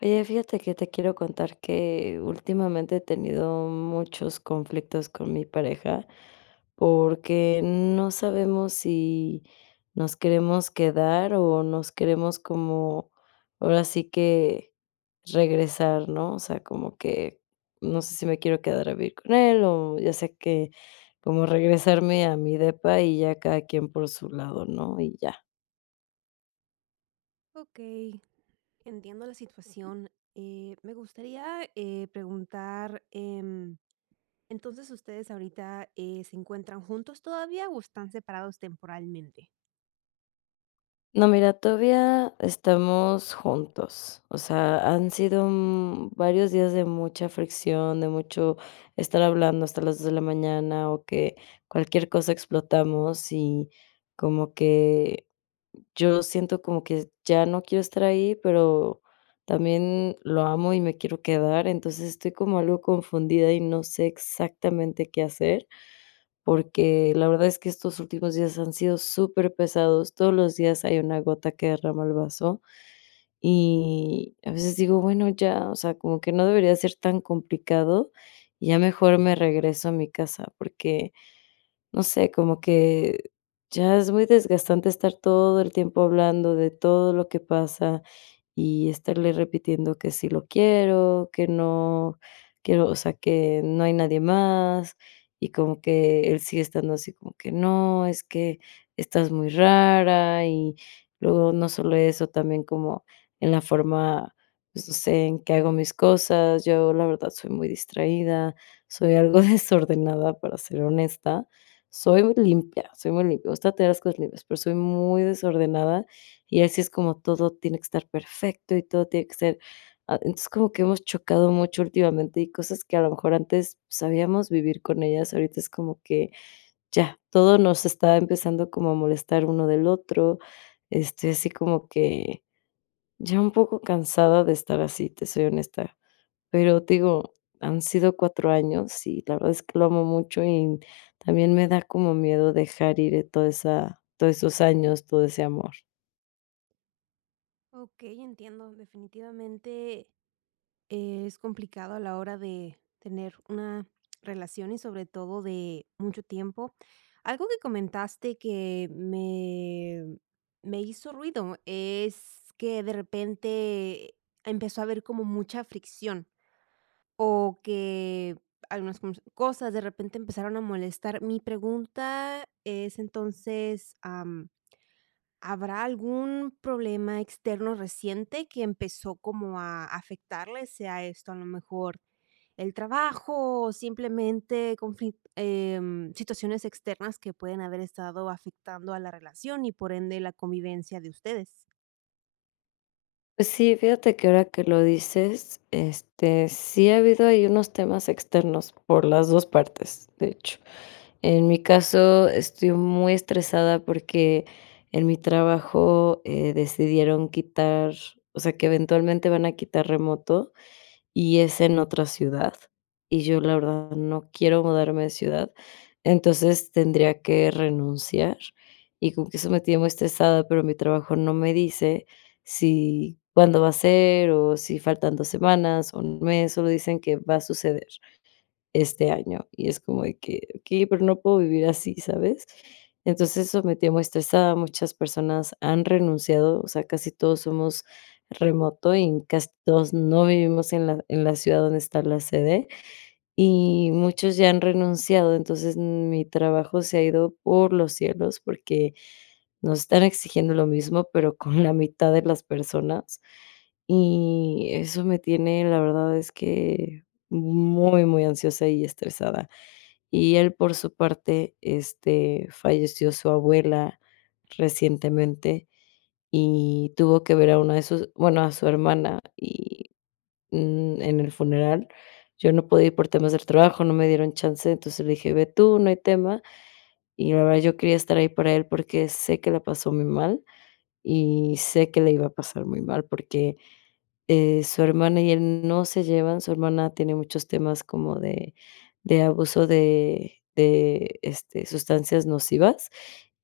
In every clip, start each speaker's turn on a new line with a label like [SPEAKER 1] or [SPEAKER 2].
[SPEAKER 1] Oye, fíjate que te quiero contar que últimamente he tenido muchos conflictos con mi pareja, porque no sabemos si nos queremos quedar o nos queremos como ahora sí que regresar, ¿no? O sea, como que no sé si me quiero quedar a vivir con él, o ya sé que como regresarme a mi depa, y ya cada quien por su lado, ¿no? Y ya.
[SPEAKER 2] Okey, entiendo la situación. Eh, me gustaría preguntar, em, entonces, ¿ustedes ahorita eh, se encuentran juntos todavía o están separados temporalmente?
[SPEAKER 1] No, mira, todavía estamos juntos, o sea, han sido, mm, varios días de mucha fricción, de mucho estar hablando hasta las 2 de la mañana, o que cualquier cosa, explotamos, y como que yo siento como que ya no quiero estar ahí, pero también lo amo y me quiero quedar. Entonces, estoy como algo confundida y no sé exactamente qué hacer, porque la verdad es que estos últimos días han sido superpesados, todos los días hay una gota que derrama el vaso, y a veces digo: "Bueno, ya, o sea, como que no debería ser tan complicado", y ya mejor me regreso a mi casa, porque, no sé, como que ya es muy desgastante estar todo el tiempo hablando de todo lo que pasa, y estarle repitiendo que sí lo quiero, que no quiero o sea, que no hay nadie más, y como que él sigue estando así como que: "No, es que estás muy rara", y luego no solo eso, también como en la forma, pues no sé, en qué hago mis cosas. Yo, la verdad, soy muy distraída, soy algo desordenada, para ser honesta, soy limpia, soy muy limpia, me gusta tener las cosas limpias, pero soy muy desordenada, y así es como todo tiene que estar perfecto y todo tiene que ser Ah, entonces, como que hemos chocado mucho últimamente, y cosas que a lo mejor antes sabíamos vivir con ellas, ahorita es como que ya todo nos está empezando como a molestar uno del otro, este, así como que ya un poco cansada de estar así, te soy honesta. Pero, te digo, han sido 4 años y la verdad es que lo amo mucho, y también me da como miedo dejar ir toda esa todos esos años, todo ese amor.
[SPEAKER 2] Okey, entiendo definitivamente, es complicado a la hora de tener una relación y sobre todo de mucho tiempo. Algo que comentaste que me me hizo ruido es que de repente empezó a haber como mucha fricción o que algunas [unintelligible] cosas, de repente empezaron a molestar. Mi pregunta es entonces. Am, ¿habrá algún problema externo reciente que empezó como a afectarles?, sea esto a lo mejor el trabajo o simplemente confi em, situaciones externas que pueden haber estado afectando a la relación y por ende la convivencia de ustedes.
[SPEAKER 1] Sí, fíjate que ahora que lo dices, este, sí ha habido ahí unos temas externos por las 2 partes, de hecho. En mi caso, estoy muy estresada porque en mi trabajo, eh, decidieron quitar o sea, que eventualmente van a quitar remoto, y es en otra ciudad, y yo la verdad no quiero mudarme de ciudad, entonces tendría que renunciar, y como que eso me tiene muy estresada, pero mi trabajo no me dice si cuándo va a ser, o si faltan 2 semanas, o 1 mes, solo dicen que va a suceder este año, y es como de que: "Okey, pero no puedo vivir así", ¿sabes?, entonces, eso me tiene muy estresada, muchas personas han renunciado, o sea, casi todos somos remoto, y casi todos no vivimos en la en la ciudad donde está la sede, y muchos ya han renunciado, entonces, m mi trabajo se ha ido por los cielos porque nos están exigiendo lo mismo, pero con la mitad de las personas, y eso me tiene, la verdad es que muy muy ansiosa y estresada. Y él, por su parte, este, falleció su abuela recientemente, y tuvo que ver a una de sus bueno, a su hermana, y n en el funeral yo no podía ir por temas del trabajo, no me dieron chance, entonces le dije: "Ve tú, no hay tema", y la verdad yo quería estar ahí para él porque sé que la pasó muy mal, y sé que le iba a pasar muy mal porque eh, su hermana y él no se llevan, su hermana tiene muchos temas como de de abuso de de, este, sustancias nocivas,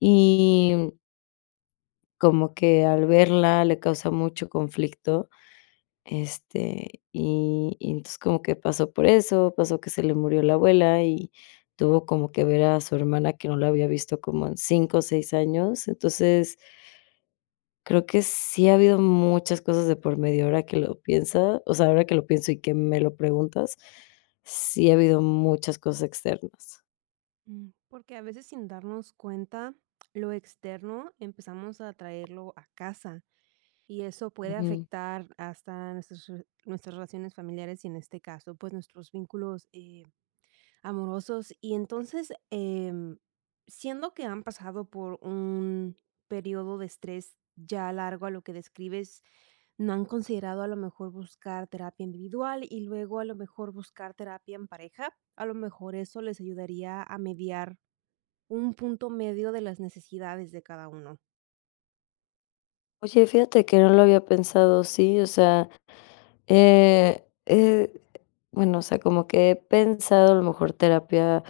[SPEAKER 1] y como que al verla le causa mucho conflicto, este, y y entonces como que pasó por eso, pasó que se le murió la abuela, y tuvo como que ver a su hermana que no la había visto como en 5 o 6 años, entonces Creo que sí ha habido muchas cosas de por medio, ahora que lo pienso o sea, ahora que lo pienso y que me lo preguntas, sí ha habido muchas cosas externas.
[SPEAKER 2] Mm, porque a veces, sin darnos cuenta, lo externo, empezamos a traerlo a casa y eso puede
[SPEAKER 1] Ujú.
[SPEAKER 2] afectar hasta nuestras re nuestras relaciones familiares y en este caso, pues, nuestros vínculos, eh, amorosos. Y entonces, em, siendo que han pasado por un período de estrés ya largo a lo que describes, no han considerado a lo mejor buscar terapia individual y luego a lo mejor buscar terapia en pareja, a lo mejor eso les ayudaría a mediar un punto medio de las necesidades de cada uno.
[SPEAKER 1] Oye, fíjate que no lo había pensado así, o sea, eh eh, bueno, o sea, como que he pensado a lo mejor terapia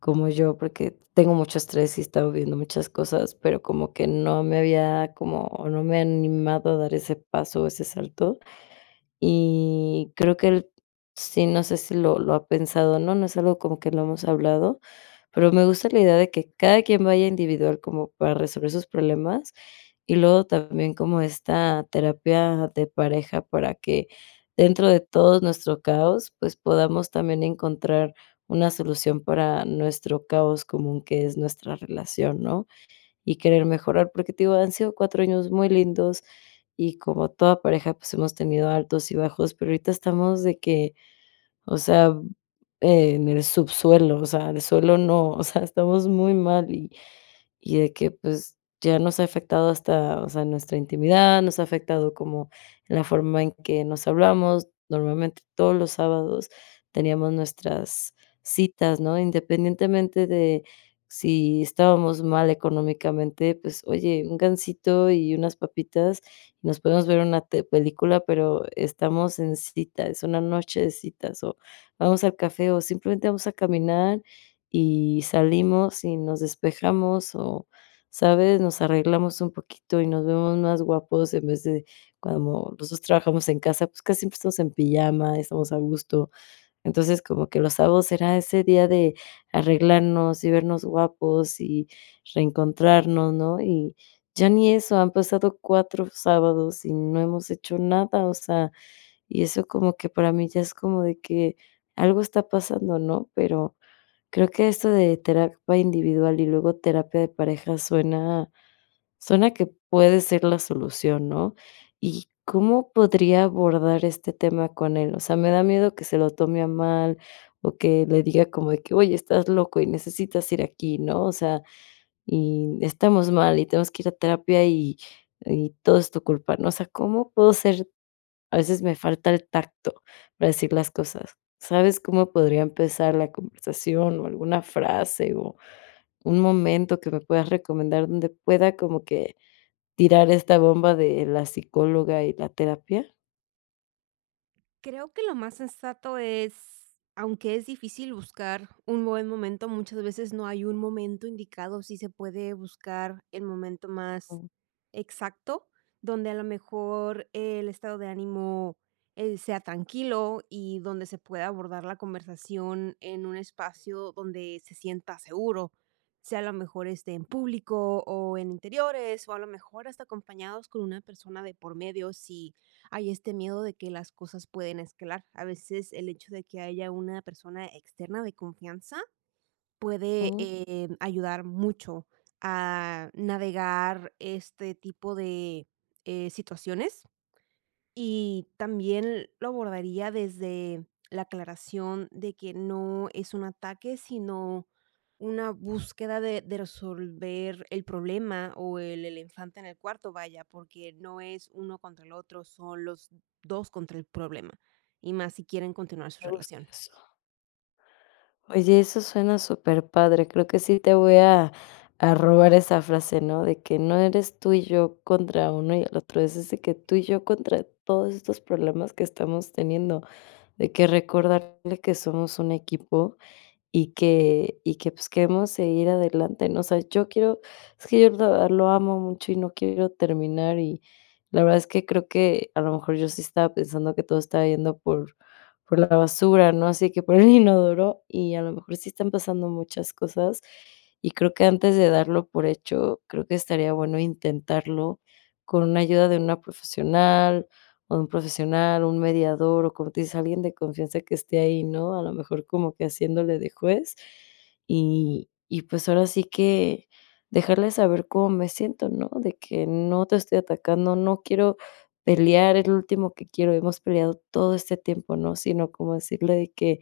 [SPEAKER 1] como yo, porque tengo mucho estrés y he estado viendo muchas cosas, pero como que no me había, como, no me había animado a dar ese paso o ese salto. Y creo que él sí, no sé si, lo lo ha pensado o no no es algo como que no hemos hablado, pero me gusta la idea de que cada quien vaya individual, como para resolver sus problemas, y luego también como esta terapia de pareja para que dentro de todos nuestro caos, pues podamos también encontrar una solución para nuestro caos común que es nuestra nuestra relación, ¿no?, y querer mejorar, porque te digo, han sido 4 años muy lindos y como toda pareja, pues hemos tenido altos y bajos, pero ahorita estamos de que, o sea, en el subsuelo, o sea, de suelo no, o sea, estamos muy mal y de que, pues, ya nos ha afectado hasta, o sea, nuestra intimidad, nos ha afectado como en la forma en que nos hablamos, normalmente todos los sábados teníamos nuestras citas, ¿no?, independientemente de si estábamos mal económicamente, pues: "Oye, un gansito y unas papitas, nos podemos ver una te una película", pero estamos en cita, es una noche de citas, o vamos al café, o simplemente vamos a caminar y salimos y nos despejamos o, ¿sabes?, nos arreglamos un poquito y nos vemos más guapos en vez de cuando nosotros trabajamos en casa, pues, casi empezamos en pijama, estamos a gusto. Entonces, como que los sábados era ese día de arreglarnos, y vernos guapos y reencontrarnos, ¿no?, y ya ni eso, han pasado 4 sábados y no hemos hecho nada, o sea, y eso como que para mí ya es como de que algo está pasando, ¿no?, pero creo que esto de terapia individual y luego terapia de pareja suena suena que puede ser la solución, ¿no?, y, ¿cómo podría abordar este tema con él?, o sea, me da miedo que se lo tome a mal, o que le diga como de que: "Oye estás loco y necesitas ir aquí", ¿no?, o sea, y estamos mal, y tenemos que ir a terapia y y todo es tu culpa, ¿no?, o sea, ¿cómo puedo ser?, a veces me falta el tacto para decir las cosas, ¿sabes cómo podría empezar la conversación, o alguna frase, o un momento que me puedas recomendar donde pueda como que tirar esta bomba de la psicóloga y la terapia?
[SPEAKER 2] Creo que lo más sensato es aunque es difícil buscar un buen momento, muchas veces no hay un momento indicado, sí se puede buscar el momento más
[SPEAKER 1] Um.
[SPEAKER 2] exacto, donde a lo mejor el estado de ánimo, eh, sea tranquilo. Y donde se pueda abordar la conversación en un espacio donde se sienta seguro, sea a lo mejor, este, en público o en interiores, o a lo mejor hasta acompañados con una persona de por medio, si hay este miedo de que las cosas pueden escalar. A veces el hecho de que haya una persona externa de confianza puede,
[SPEAKER 1] Ujú.
[SPEAKER 2] eh, ayudar mucho a navegar este tipo de, eh, situaciones. Y también lo abordaría desde la aclaración de que no es un ataque, sino una búsqueda de de resolver el problema, o el el infante en el cuarto, vaya, porque no es uno contra el otro, son los 2 contra el problema. Y más si quieren continuar su
[SPEAKER 1] Me gusta
[SPEAKER 2] relación.
[SPEAKER 1] eso. Oye, eso suena superpadre, creo que sí te voy a a robar esa frase, ¿no? de que no eres tú y yo contra uno y el otro, es decir, que tú y yo contra todos estos problemas que estamos teniendo, de que recordarle que somos un equipo, y que y que, pues, queremos seguir adelante, ¿no? O sea, yo quiero es que yo de verdad lo amo mucho y no quiero terminar. Y la verdad es que creo que a lo mejor yo sí estaba pensando que todo estaba yendo por por la basura, ¿no? Así que por el inodoro, y a lo mejor sí están pasando muchas cosas, y creo que antes de darlo por hecho, creo que estaría bueno intentarlo con una ayuda de una profesional o de un profesional, un mediador, o como te dice alguien de confianza que esté ahí, ¿no? A lo mejor como que haciéndole de juez, y y pues, ahora sí que dejarle saber cómo me siento, ¿no? De que: "No te estoy atacando, no quiero pelear, es lo último que quiero, hemos peleado todo este tiempo", ¿no? Sino como decirle de que: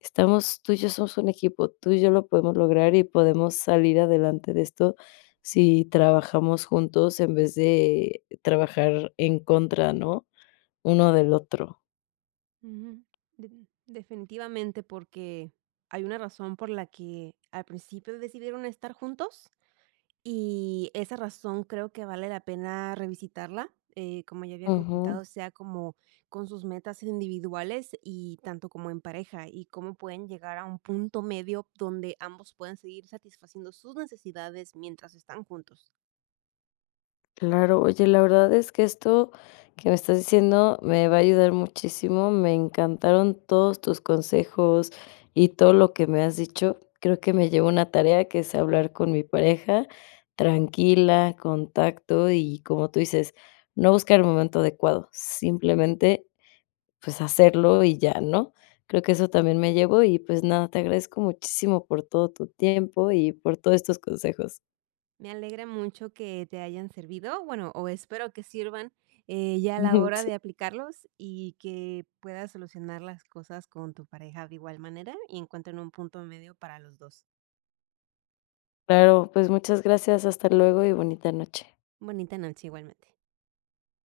[SPEAKER 1] "Estamos tú y yo somos un equipo, tú y yo lo podemos lograr, y podemos salir adelante de esto si trabajamos juntos en vez de trabajar en contra, ¿no?, uno del otro".
[SPEAKER 2] Ujú, de definitivamente porque hay una razón por la que al principio decidieron estar juntos y esa razón creo que vale la pena revisitarla, eh, como ya había
[SPEAKER 1] Ujú.
[SPEAKER 2] comentado, sea como con sus metas individuales y tanto como en pareja y cómo pueden llegar a un punto medio donde ambos pueden seguir satisfaciendo sus necesidades mientras están juntos.
[SPEAKER 1] Claro, oye, la verdad es que esto que me estás diciendo me va a ayudar muchísimo, me encantaron todos tus consejos y todo lo que me has dicho, creo que me llevo una tarea que es hablar con mi pareja tranquila, con tacto, y como tú dices, no buscar el momento adecuado, simplemente, pues hacerlo y ya, ¿no?, creo que eso también me llevo, y pues nada, te agradezco muchísimo por todo tu tiempo y por todos estos consejos.
[SPEAKER 2] Me alegra mucho que te hayan servido, bueno, o espero que sirvan, eh, ya a la
[SPEAKER 1] Ujú,
[SPEAKER 2] hora
[SPEAKER 1] sí.
[SPEAKER 2] de aplicarlos y que puedas solucionar las cosas con tu pareja de igual manera y encuentren un punto medio para los 2.
[SPEAKER 1] Claro, pues muchas gracias, hasta luego, y bonita noche.
[SPEAKER 2] Bonita noche, igualmente.